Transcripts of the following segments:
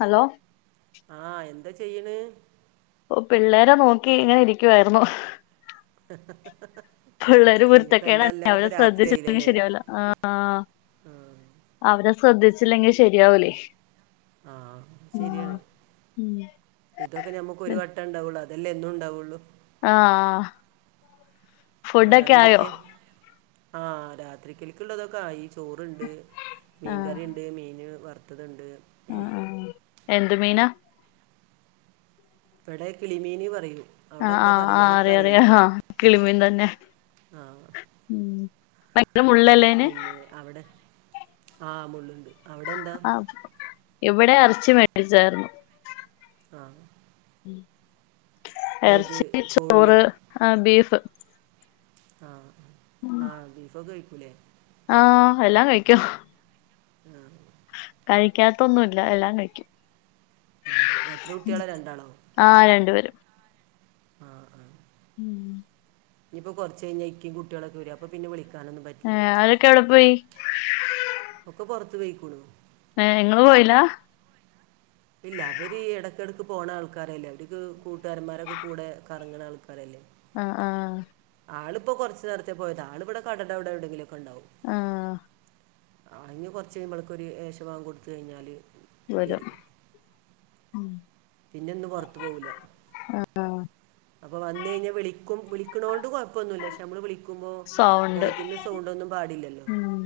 Hello ആഹ് എന്ത് ചെയ്യണ് ഓ പിള്ളേരെ നോക്കി ഇങ്ങനെ ഇരിക്കുവായിരുന്നു പിള്ളേര് ഇനിയിപ്പോ എന്താ കുരുത്തക്കേടാണ് അല്ലാതെ ഇപ്പ അവരെ ശ്രദ്ധിച്ചില്ലെങ്കി രാത്രിയായില്ലല്ലേ ശരിയാവൂല ആഹ് ആ അവരെ ശ്രദ്ധിച്ചില്ലെങ്കിൽ ശരിയാവൂലേ ആഹ് ഉം ശരിയാണ് ഉം ഇതൊക്കെ ഞമ്മക്കൊരു വ ണ്ടാവുള്ളൂ അതല്ലേ എന്നും ഉണ്ടാവുള്ളൂ ആഹ് ആഹ് വേറെന്തൊക്കെയ ആഹ് രാത്രിക്കലിക്കുള്ളതൊക്കെ ആയി ചോറ്ണ്ട് ആ മീൻകറിയുണ്ട് മീന് വറുത്തതുണ്ട് ആ ആ എന്ത് മീനാ ഇവിടെ കിളിമീന് പറയും അവിടെ ആഹ് എന്താ ആഹ് ആഹ് പറയാന്നൊക്കെ അറിയാം അറിയില്ല അറിയാം ആഹ് കിളിമീൻ തന്നെ ആ പിന്നെ [unintelligible] അവിടെ ആഹ് മുള്ളുണ്ട് അവിടെ എന്താ ആഹ് ഇവിടെ ഇറച്ചി മേടിച്ചായിരുന്നു ആഹ് ഇറച്ചിക്ക് കോഴിയോ ചോറ് ആഹ് ബീഫ് ആഹ് ആഹ് ബീഫോക്കെ കഴിക്കൂല്ലേ ആഹ് എല്ലാം കഴിക്കും ആഹ് കഴിക്കാത്ത ഒന്നുല്ല എല്ലാം കഴിക്കും എത്ര കുട്ടികള രണ്ടാളോ ആഹ് രണ്ടുപേരും ആഹ് ആഹ് ഉം ഇനിയിപ്പ കുറച്ച് കഴിഞ്ഞ [unintelligible] കുട്ടികളൊക്കെ വരും അപ്പ പിന്നെ വിളിക്കാനൊന്നും പറ്റില്ല ഇക്ക എവിടെ പോയി [unintelligible] പുറത്ത് പോയ്ക്കുണു ഏഹ് ഇങ്ങള് പോയില്ല ഇല്ല അവര് ഇടക്കിടക്ക് പോണ ആൾക്കാരല്ലേ അവർക്ക് കൂട്ടുകാരന്മാരൊക്കെ കൂടെ കറങ്ങണ ആൾക്കാരല്ലേ ആഹ് ആഹ് ആളിപ്പോ കുറച്ചു നേരത്തെ പോയത ആളിവിടെ കടൻ്റെ അവിടെ എവിടെയെങ്കിലൊക്കെ ഉണ്ടാവും ആഹ് [unintelligible] കൊടുത്ത് കഴിഞ്ഞാല് വരും പിന്നെ ഇന്ന് പുറത്തു പോവൂല്ല അപ്പൊ വന്ന് കഴിഞ്ഞാ വിളിക്കും വിളിക്കണോണ്ട് കുഴപ്പൊന്നുല്ല നമ്മള് വിളിക്കുമ്പോ സൗണ്ട് [unintelligible] സൗണ്ടൊന്നും പാടില്ലല്ലോ ഉം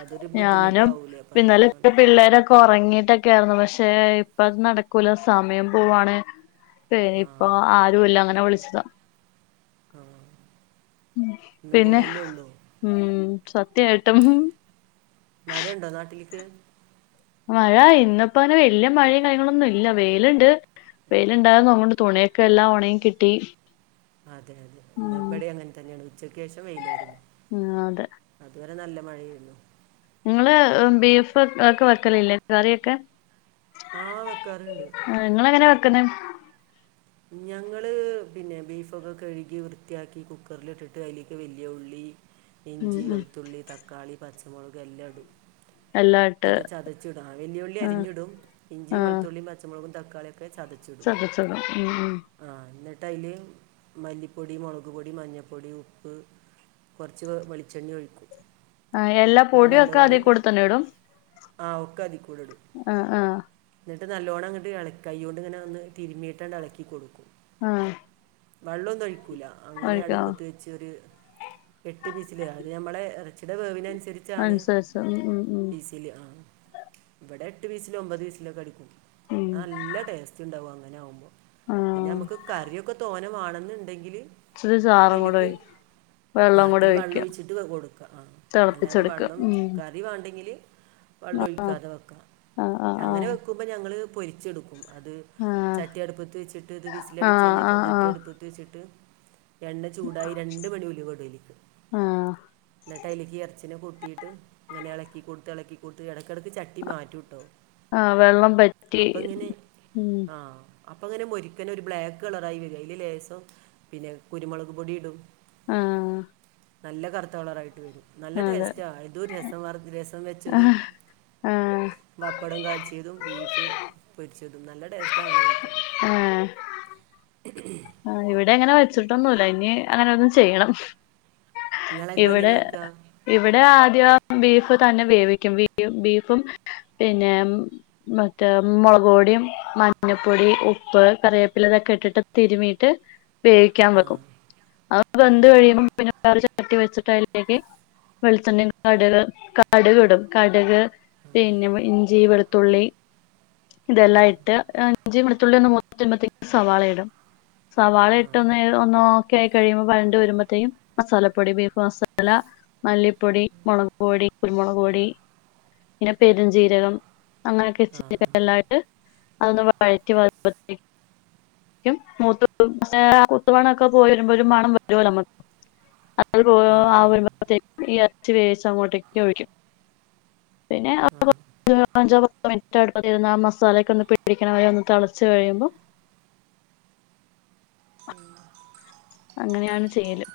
അതൊരു ബുദ്ധിമുട്ടാവൂലേ അപ്പ അതൊണ്ടാണ് ഇപ്പൊ ഉറങ്ങിട്ടൊക്കെ ആയിരുന്നു പക്ഷെ ഇപ്പ അത് നടക്കൂല സമയം പോവാണ് പ്പെ ഇപ്പൊ ആഹ് ആരുല്ല അങ്ങനെ വിളിച്ചതാ ആഹ് ഉം ഇന്നും പിന്നെ കൂടല്ലേ ഉള്ളൂ ഉം സത്യ ആയിട്ടും മഴ ഉണ്ടോ നാട്ടിൽക്ക് മഴ ഇന്നപ്പോ അങ്ങനെ വല്ല്യ മഴയും കാര്യങ്ങളന്നും ഇല്ല വെയില്ണ്ട് വെയിണ്ടായിന്നങ്ങോണ്ട് തുണിയൊക്കെ എല്ലാം ഉണങ്ങി കിട്ടി അതെ അതെ ഇന്ന് ഉം ഇവിടെ അങ്ങനെ തന്നെയാണ് ഉച്ചക്ക് ശേഷം വെയിലായിരുന്നു ആഹ് അതെ അതുവരെ നല്ല മഴയായിരുന്നു ഇങ്ങള് ബീഫ് ഒക്കെ വെക്കലില്ലേ കറിയൊക്കെ ആഹ് വെക്കാറണ്ട് ആഹ് ഇങ്ങളെങ്ങനെ വെക്കുന്നെ ഞങ്ങള് പിന്നെ ബീഫൊക്കെ കഴുകി വൃത്തിയാക്കി കുക്കറിലിട്ടിട്ട് അയ്ലേക്ക് വല്ല്യ ഉള്ളി ഉം ഇഞ്ചി ഉം വെളുത്തുള്ളി തക്കാളി പച്ചമുളക് എല്ലാടും എല്ലാം ഇട്ട് ഇതൊക്കെ ചതച്ചിട വല്യ ഉള്ളി ആഹ് അരിഞ്ഞിടും ഇഞ്ചി വെളുത്തുള്ളി പച്ചമുളകും തക്കാളിയൊക്കെ ചതച് ചതച്ചത് ഉം ഉം ആഹ് എന്നിട്ട് അയില് മല്ലിപ്പൊടി മുളക് പൊടി മഞ്ഞപ്പൊടി ഉപ്പ് കുറച്ച് വെളിച്ചെണ്ണേ ഒഴിക്കും ആഹ് എല്ലാ പൊടിയൊക്കെ അധികൂടെ തന്നെ ഇടും ആഹ് ഒക്കതികൂടെ ഇടും ആഹ് ആഹ് എന്നിട്ട് നല്ലോണ്ണം അങ്ങിട്ട് ഇളക് കയോണ്ട് ഇങ്ങനെ ഒന്ന് തിരുമിയിട്ടാണ്ട് ഇളക്കി കൊടുക്കും ആഹ് വള്ളം ഒന്നും ഒഴിക്കൂല അങ്ങനെ ഒഴിക്കോ അടുപ്പത്ത് വെക് ച്ച് ഒര് എട്ട് വിസില അത് ഞമ്മളെ ഇറച്ചിടെ വേവിനനുസരി ച്ചാണ് അനുസരിച്ച് ഉം ഉം ഉം വിസില് ആഹ് ഇവിടെ എട്ട് വിസിലോ ഒമ്പത് വിസിലൊക്കെ അടിക്കും ഉം നല്ല ടേസ്റ്റ്ണ്ടാവും അങ്ങനെ ആവുമ്പോ പിന്നെ ആഹ് അമ്മുക്ക് കറിയൊക്കെ തോനെ വാണന്നുണ്ടെങ്കില് ഇച്ചിരി ചാറുകൂടെയ് ആഹ് ഇത്തിരി വള്ളം ഒഴിച്ചിട്ട് [unintelligible] കൊടുക്കാ ആഹ് അല്ലാതെ തിളപ്പിച്ചെടുക്ക വള്ളം ഉം ക റി വാണ്ടെങ്കിൽ വെള്ളം ആഹ് ഒഴിക്കാതെ വെക്ക ആഹ് അങ്ങനെ ആഹ് വെക് ക്കുമ്പൊ ഞങ്ങള് പൊരിച്ചെടുക്കും അത് ആഹ് ചട്ടിയ അടുപ്പത്ത് വെച്ചിട്ട്ത് വിസിലടിച്ച് ആഹ് കഴിഞ്ഞാൽ ആഹ് ആഹ് ആഹ് ചട്ടിയടുപ്പ് ത്ത്ട്ടുവെച്ചിട്ട് എണ്ണ ചൂടായി രണ്ട് മണി ഉലുവടും അഴിൽക്ക് ആഹ് എന്നിട്ടയില്ക്ക് എർ ച്ചികൊടീട്ട് ഇങ്ങനെ ഇളക്കി കൊടുത്ത് ഇളക്കി കൊടുത്ത് ഇടക്കിടയ്ക്ക് ചട്ടി മാറ്റുട്ടോ ആഹ് വെള്ളം പറ്റി അപ്പൊങ്ങനെ ഉം ആഹ് അപ്പൊ അങ്ങനെ മുരിക്കന ഒരു ബ്ലാക്ക് കളറായി വരും അയിൽ ലേസം പിന്നെ കുരുമുളക് പൊടി ഇടും ആഹ് നല്ല കറുത്ത കളറായിട്ട് വരും നല്ല അതെ ടേസ്റ്റാ ഇതും രസം വർ രസം വെച്ചതും ആഹ് ആഹ് വപ്പടം കാച്ചിയതും ബീഫ് പൊരിച്ചതും നല്ല ടേസ്റ്റാ അങ്ങനെ കഴിക്കാൻ ഏഹ് ആഹ് ഇവിടെ അങ്ങനെ വെച്ചിട്ടൊന്നുല്ല ഇനി അങ്ങനെ ഒന്നു ചെയ്യണം നിങ്ങളൊക്കെ ഇപ്പം ഇവിടെ എങ്ങനെ വെക്കുക ഇവടെ ആദ്യം ബീഫ് തന്നെ വേവിക്കും ബീഫ് ബീഫും പിന്നെ മറ്റേ മൊളക് പൊടിം മഞ്ഞപ്പൊടി ഉപ്പ് കറിവേപ്പില ഇതൊക്കെ ഇട്ടിട്ട് തിരുമീട്ട് വേവിക്യാം ആ വെക്കും അത് ആ ആ വെന്ത് കഴിയുമ്പോ പിന്നേ വേറൊരു ച ചട്ടി വെച്ചിട്ട് അയിലേക്ക് വെളിച്ചെണ്ണി കടക് കടക് ഇടും കടക് പിന്നെ ഇഞ്ചി വെൾത്തുള്ളി ആ ഇതെല്ലാം ഇട്ട് ഇഞ്ചി വെളുത്തുള്ളി ഒന്നു മൂത്ത് വരുമ്പയത്തേക്കും സവാള ഇടും സവാള ആ ആ ഇട്ട് ഒന്ന് ഒന്നോക്കെ ആയി കഴിയുമ്പോ വയണ്ട് വരുമ്പത്തേക്കും മസാല പോടി ബീഫ് മസാല മല്ലി പോടി മൊളക് പൊടി കുരുമുളക് പൊടി പിന്നെ പെരുഞ്ചീരകം അങ്ങനെയൊക്കെ ഇച്ചിരി എല്ലാ ഇട്ട് അതൊന്ന് വഴറ്റി വരുമ്പോത്തേ ക്കും മൂത്ത് [unintelligible] മൂത്ത് മണ ഒക്ക പോയി വരുമ്പോ ഒരു മണം വരോ നമു [unintelligible] ആ ആ ആ എർച്ചി വേവിച്ച അങ്ങോട്ടേക്ക് ഒഴിക്കും പിന്നേ ആ [unintelligible] അഞ്ചോ പത്തോ മിൻറ്റ് അടുപ്പത്തിരുന്നു ആ മസാലയൊക്ക ഒന്ന് പിടിക്ക്ണ വരെ ഒന്ന് തെളച്ച് കഴിയുമ്പോ ഉം അങ്ങനെയാണ് ചെയ്യല്.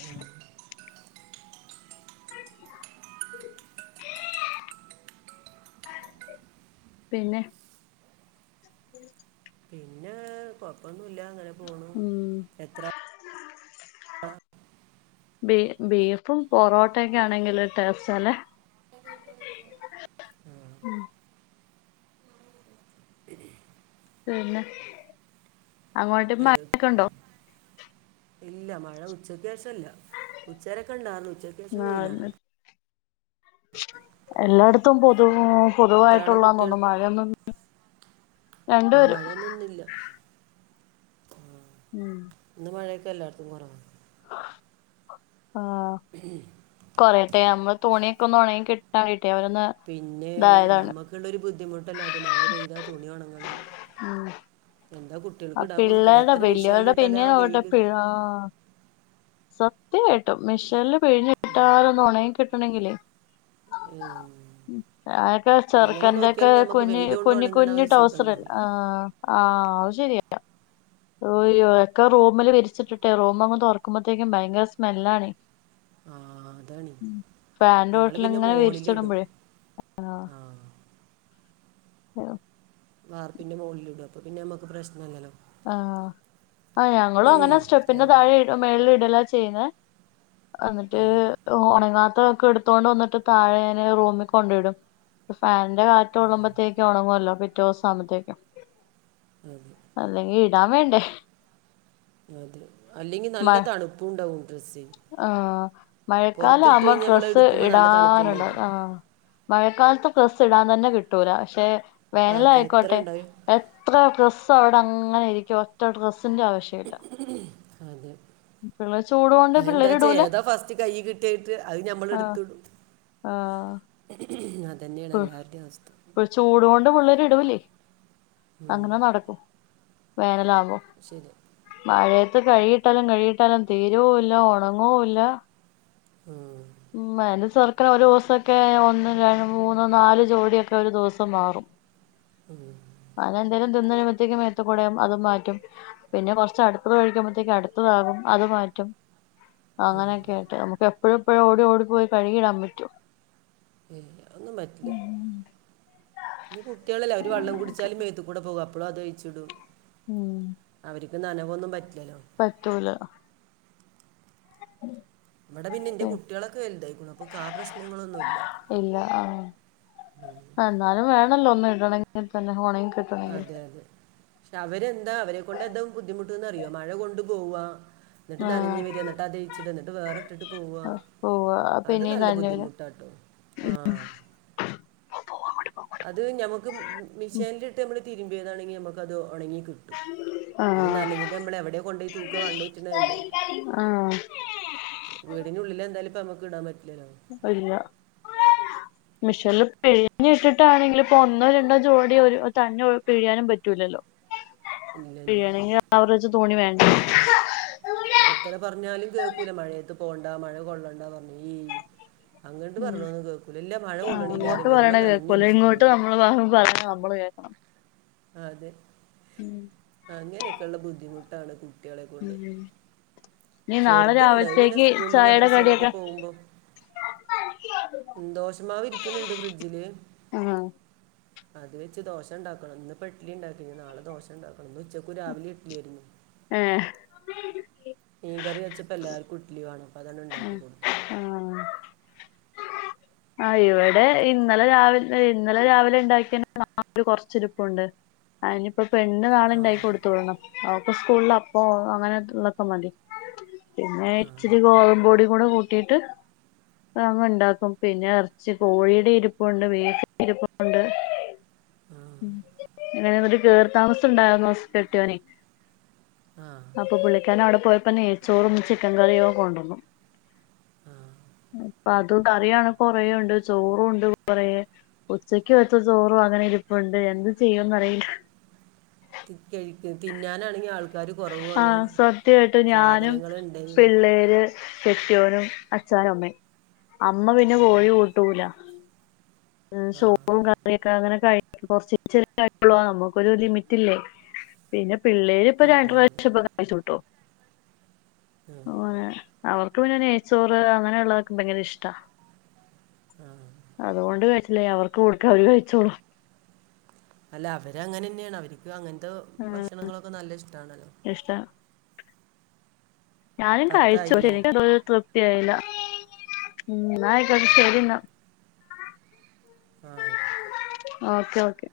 ഉം പിന്നെ പിന്നെ കൊഴപ്പൊന്നുല്ല അങ്ങനെ പോണു. ഉം, എത്ര ആ ബീ ബീഫും പൊറോട്ടെക്കെ ആണെങ്കില് ട്ടെസ്റ്റ അല്ലേ ഉം. പിന്നെ അങ്ങോട്ട് ഏ, മഴക്ക ഒണ്ടോ ഇല്ല. മഴ ഉച്ചക്ക് ശേഷം ഇല്ല. ഉച്ചവരെക്കെ ഉണ്ടാർന്ന്. ഉച്ച [unintelligible] എല്ലാടത്തും പൊതുമൊ എത്ര ആളെ പൊതുവായിട്ടുള്ള കുട്ടികൾ തോന്നുന്നു മഴന്നും ആ മഴയൊന്നു ഇന്നില്ല ഉം ഇന്ന് മഴക്കെ എല്ലാട്ത്തും കൊറവാ. ആ [unintelligible] കൊറയട്ടെ. നമ്മള് തുണിയൊക്ക ഒന്നു ഒണങ്ങി കിട്ടാം വേണ്ടിട്ടേ അവരൊന്ന് പിന്നെ ഇതായതാണ് ഞമ്മക്ക്ള്ളൊരു ബുദ്ധിമുട്ടല്ലേ അത് മഴ പെയ്താ തുണിയൊണങ്ങണം. ഉം എന്താ കു ആ പിള്ളേർടെ വല്ല്യോര്ടെ പിന്നിം പോട്ടെ വെയില് പി ആ സത്യായിട്ടും മിഷീൻല് പിഴിഞ്ഞ് ഇട്ടാലൊന്ന് ഒന്ന് ഒണങ്ങി കിട്ടണെങ്കില് ഉം അതൊക്കെ ചെർക്കന്റെക്കെ നോക്കിയാലും നമുക്ക് കുഞ്ഞി വെയിൽ കൊണ്ട് കുഞ്ഞി ഉണങ്ങണ കുഞ്ഞി ഒരു സുഖം ടൗസറ്. ഉണ്ടാവില്ല ആ ആ അത് ശരിയ. ഓയ്യോ ഒക്ക റൂമില് വിരിച്ചിട്ടിട്ടെ റൂമ് അങ്ങ് തൊറക്കുമ്പഴത്തേക്കും ഭയങ്കര സ്മെല്ലാണെ. ആ അതാണ് ഫാന്റെ ഞങ്ങൾ പിന്നെ ചൊട്ടിലങ്ങനെ മോളിലിടും വിരിച്ചിടുമ്പഴേ. ആ ആ വാർപ്പിന്റെ മോൾലിടും. അപ്പ പിന്നെ നമ്മക്ക് പ്രശ്നല്ലല്ലോ. ആ. ആ ഞങ്ങളും അങ്ങനെ സ്റ്റെപ്പിന്റെ എൻ- താഴെ ഇടു മേൾല് ഇടലാ ചെയ്യ്ന്നേ. അന്നിട്ട് ഉം, ഒണങ്ങാത്ത ഒക്ക ഇട് ത്തോണ്ട് വന്നിട്ട് താഴെ ഞാന് റൂമി കൊണ്ടിടും. ഫാന്റെ കാറ്റ് കൊള്ളുമ്പഴത്തേക്ക് ഒണങ്ങോല്ലോ. പിറ്റേ ദിവസമാകുമ്പത്തേക്കും. ഉം അല്ലെങ്കി ഇടാൻ വേണ്ടേ അതെ. അല്ലെങ്കിൽ നല്ല മഴ തണുപ്പും ഉണ്ടാവും ഡ്രെസ്സിന്. ആഹ് മഴക്കാലം ആകുമ്പം നമ്മൾ ഡ്രസ്സ് എടുക്കുമ്പോൾ നല്ല ഇടാനുണ്ട് തണുപ്പുണ്ടാവും ആഹ് ആഹ് മഴക്കാലത്ത് ഡ്രസ്സ്‌ ഇടാൻ തന്നെ കിട്ടൂല. പക്ഷെ അതെ എത്ര വേനലായിക്കോട്ടെ ഉണ്ടാവും എത്ര ഡ്രസും അവിടെ അങ്ങനെ ഇരിക്കും. ഒറ്റ ഡ്രസ്സിന്റെ ആവശ്യം ഇല്ല. അത് ചൂട് കൊണ്ട് പിള്ളേര് എന്താച്ചാ ഇടൂല ഏതാ ഫസ്റ്റ് കൈ കി കിട്ടിയിട്ട് അത് ആഹ് ഞമ്മളെടുത്തിടും. ആഹ് അത് തന്നെയാണ് എല്ലാവരുടെയും അവസ്ഥ ചൂട്കൊണ്ട് പിള്ളേരിടൂല്ലേ. ഉം. അങ്ങനെ നടക്കും വേനലാമ്പോ. ശെരിയാ മഴയത്ത് കഴുകിയിട്ടാലും കഴുകിയിട്ടാലും തീരുവും ഇല്ല ഒണങ്ങുവില്ല. ഉം എന്റെ ചെറുക്കന് ഒരു ദിവസൊക്കെ ഒന്ന് രണ്ട് മൂന്ന്‌ നാല് ജോടിയൊക്കെ ഒരു ദിവസം മാറും. ഉം അവനെന്തേലും തിന്നുകഴിയുമ്പത്തേക്കും മേത്തുക്കൂടെയാവും അതും മാറ്റും. പിന്നെ കൊറച്ച് അടുത്തത് ഒഴിക്കുമ്പോത്തേക്ക് അടുത്തതാകും അത് മാറ്റും. അങ്ങനെയൊക്കെ ആയിട്ട് നമുക്ക് എപ്പഴും എപ്പഴും ഓടി ഓടി പോയി കഴുകിയിടാൻ പറ്റുവോ. ഏയ്‌ അതൊന്നും പറ്റില്ല. പിന്നെ കുട്ടികളല്ലേ അവരു വെള്ളം അങ്ങനൊക്കെ കുടിച്ചാലും മേത്തു കൂടെ പോകും എപ്പോളും അതഴിച്ചിടും ഉം അവരക്ക് നനവൊന്നും പറ്റില്ലല്ലോ പറ്റൂല. ഉം ഇവിടെ പിന്നെ എന്റെ കുട്ടികളൊക്കെ വലുതായിക്കണു അപ്പൊക്ക് ആഹ് പ്രശ്നങ്ങളൊന്നുമില്ല. ഇല്ല ആഹ് എന്നാലും വേണല്ലോ ഒന്ന് ഇടണമെങ്കിൽ തന്നെ ഒണങ്ങി കിട്ട അതെ അതെ പക്ഷെ അവരെന്താ അവരെ കൊണ്ടെന്താ ബുദ്ധിമുട്ട്ന്നറിയോ മഴ കൊണ്ടു പോവാ എന്നിട്ട് നനഞ്ഞ് ആഹ് വരിക, എന്നി ട്ട് അതഴിച്ചിടും എന്നിട്ട് വേറെട്ടിട്ട് പോവാ, പോവാ അത് പിന്നീം നല്ല നനഞ്ഞു വരും ബുദ്ധിമുട്ടാട്ടോ ആഹ് അത് ഞമ്മക്ക് മിഷ്യനിലിട്ട് നമ്മള് തിരുമ്പിയതാണെങ്കി നമ്മക്കത് ഒണങ്ങി കിട്ടും. ഈ ആഹ് നനഞ്ഞത് നമ്മളെവിടെയാ കൊണ്ടോയി തൂക്കുക കണ്ടു വെച്ചണല്ലേ. ഉം വീടിനുള്ളിലെന്തായാലും ഇപ്പമ്മക്ക് ഇടാൻ പറ്റില്ലല്ലോ? ഇല്ല മിഷ്യനില് പിഴിഞ്ഞിട്ടിട്ടാണെങ്കിലിപ്പൊ ഒന്നോ രണ്ടോ ജോടി ഒരു തന്നേ പിഴിയാനും പറ്റൂല്ലല്ലോ. ഇല്ല ഇല്ല ഇല്ല പിഴിയണെങ്കിൽ ആവറേജ് തുണി വേണ്ടേ. എത്ര പറഞ്ഞാലും കേക്കൂല മഴയത്ത് പോണ്ട മഴ കൊള്ളണ്ട പറഞ്ഞാ ഉം അങ്ങോട്ട് ഉം പറഞ്ഞോന്നും കേക്കൂല, ഇല്ല മഴ ആഹ് അങ്ങോട്ട് കൊള്ളണില്ലാറയും, വരുമ്പോ പറയണ കേക്കൂല നനഞ്ഞൊലിച്ചിട്ട് ഇങ്ങോട്ട് വരും. നമ്മള് പറയണ നമ്മള് കേക്കണം ആഹ് അതെ, ഉം അങ്ങനൊക്കെയൊള്ള ബുദ്ധിമുട്ടാണ് കുട്ടികളെ കൊണ്ട്. ഉം ഇനി നാളെ ചെറുതുണ്ട് അത് പിന്നെ രാവിലത്തേക്ക് സ്കൂളില് ചായയുടെ മദ്രസയിലൊക്കെ കടിയൊക്കെ പോവുമ്പോ ദോശമാവിരിക്കുന്നുണ്ട് ഫ്രിഡ്ജില്. ആഹ് അത് വെച്ച് ദോശ ഉണ്ടാക്കണം ഇന്നിപ്പോ ഇഡ്ഡലിയുണ്ടാക്കി ഇനി നാളെ ദോശ ഉണ്ടാക്കണം ഇന്ന് ഉച്ചക്കും രാവിലേം ഇഡ്ഡലി ആയിരുന്നു. ഏഹ് മീൻ കറി വെച്ചപ്പോ എല്ലാർക്കും ഇഡ്ഡലി വേണം അപ്പൊ അതങ്ങട് ഉണ്ടാക്കി കൊടുത്തു. ആഹ് ആഹ് ഇവിടെ ഇന്നലെ രാവില ഇന്നലെ രാവിലെ ഉണ്ടാക്കിയന്റെ മാവ് ഒരു കൊറച്ചിരിപ്പുണ്ട്. ആഹ് ഇയിനിപ്പൊ പെണ്ണിന് നാളെ ആ ഉണ്ടാക്കിക്കൊടുത്തുവിടണം അവക്ക് സ്കൂളിൽ അപ്പോ അങ്ങനെ ഉള്ളൊക്കെ മതി. പിന്നെ ആ ഇച്ചിരി ഗോതമ്പുപൊടി കൂടെ കൂട്ടിയിട്ട് അഅങ്ങ് ണ്ടാക്കും. പിന്നെ എറച്ചി കോഴിയുടെ ഇരിപ്പൊണ്ട് [unintelligible] ഇരിപ്പൊണ്ട്. ആ ഉം അതെ മാതിരി കേറിത്താമസ ണ്ടായിരുന്നു സ് കെട്ടിയോനെയ്. ആഹ് അപ്പൊ പുള്ളിക്കാരനവിടെ പോയപ്പോ നെയ്ച്ചോറും ചിക്കൻ കറിയും ഒക്കെ കൊണ്ടുവന്നു. ആ ഉം അതും കറിയാണെ കൊറേ ഒണ്ട് ചോറും ഉണ്ട് കൊറെ ഉച്ചക്ക് വച്ച ചോറും അങ്ങനെ ഇരി പ്പൊണ്ട് എന്ത് ചെയ്യുന്നറിയില്ല. ഇൻക്കേ ഇൻക്ക് തിന്നാനാണെങ്കിൽ ആൾ ക്കാര് കൊറവും. ആഹ് സത്യായിട്ട് ഞാനും പിള്ളേര് കെട്ടിയോനും അച്ചാനും അമ്മയും അമ്മ പിന്നെ ആ കോഴി കൂട്ടൂല. ഉം ആ ചോറും കറിയൊക്കെ അങ്ങനെ [unintelligible] യുള്ളു നമ്മുക്കൊരു ലിമിറ്റില്ലേ. പിന്നെ പിള്ളേരിപ്പൊ അതെ രണ്ടു അതെ പ്രാവശ്യം ഭക്ഷണം കഴിച്ചുട്ടോ. ആ അവർക്ക് പിന്നെ നെയ്ച്ചോറ് അങ്ങനെയൊള്ളതൊക്കെ ഭയങ്കര ഇഷ്ടാ. ആ അതുകൊണ്ട്. കയിച്ചിലായി അവർക്ക് കൊടുക്കാ വര് കഴിച്ചോളും. അല്ല അവരങ്ങനെന്നെയാണ് അവര്ക്ക് അങ്ങനത്തെ ഭക്ഷണങ്ങളൊക്കെ നല്ല ഷ്ടാണല്ലോ. ഇഷ്ടാ. ഞാനും കഴിച്ചു പക്ഷെ പത്തായില്ലേ നിക്ക് തൃപ്തിയായില്ല. ഉം ന്നായിക്കോട്ടേ ആ ശരിന്നാ. ആ ആയിക്കോട്ടെ ഓക്കേ ഓക്കെ.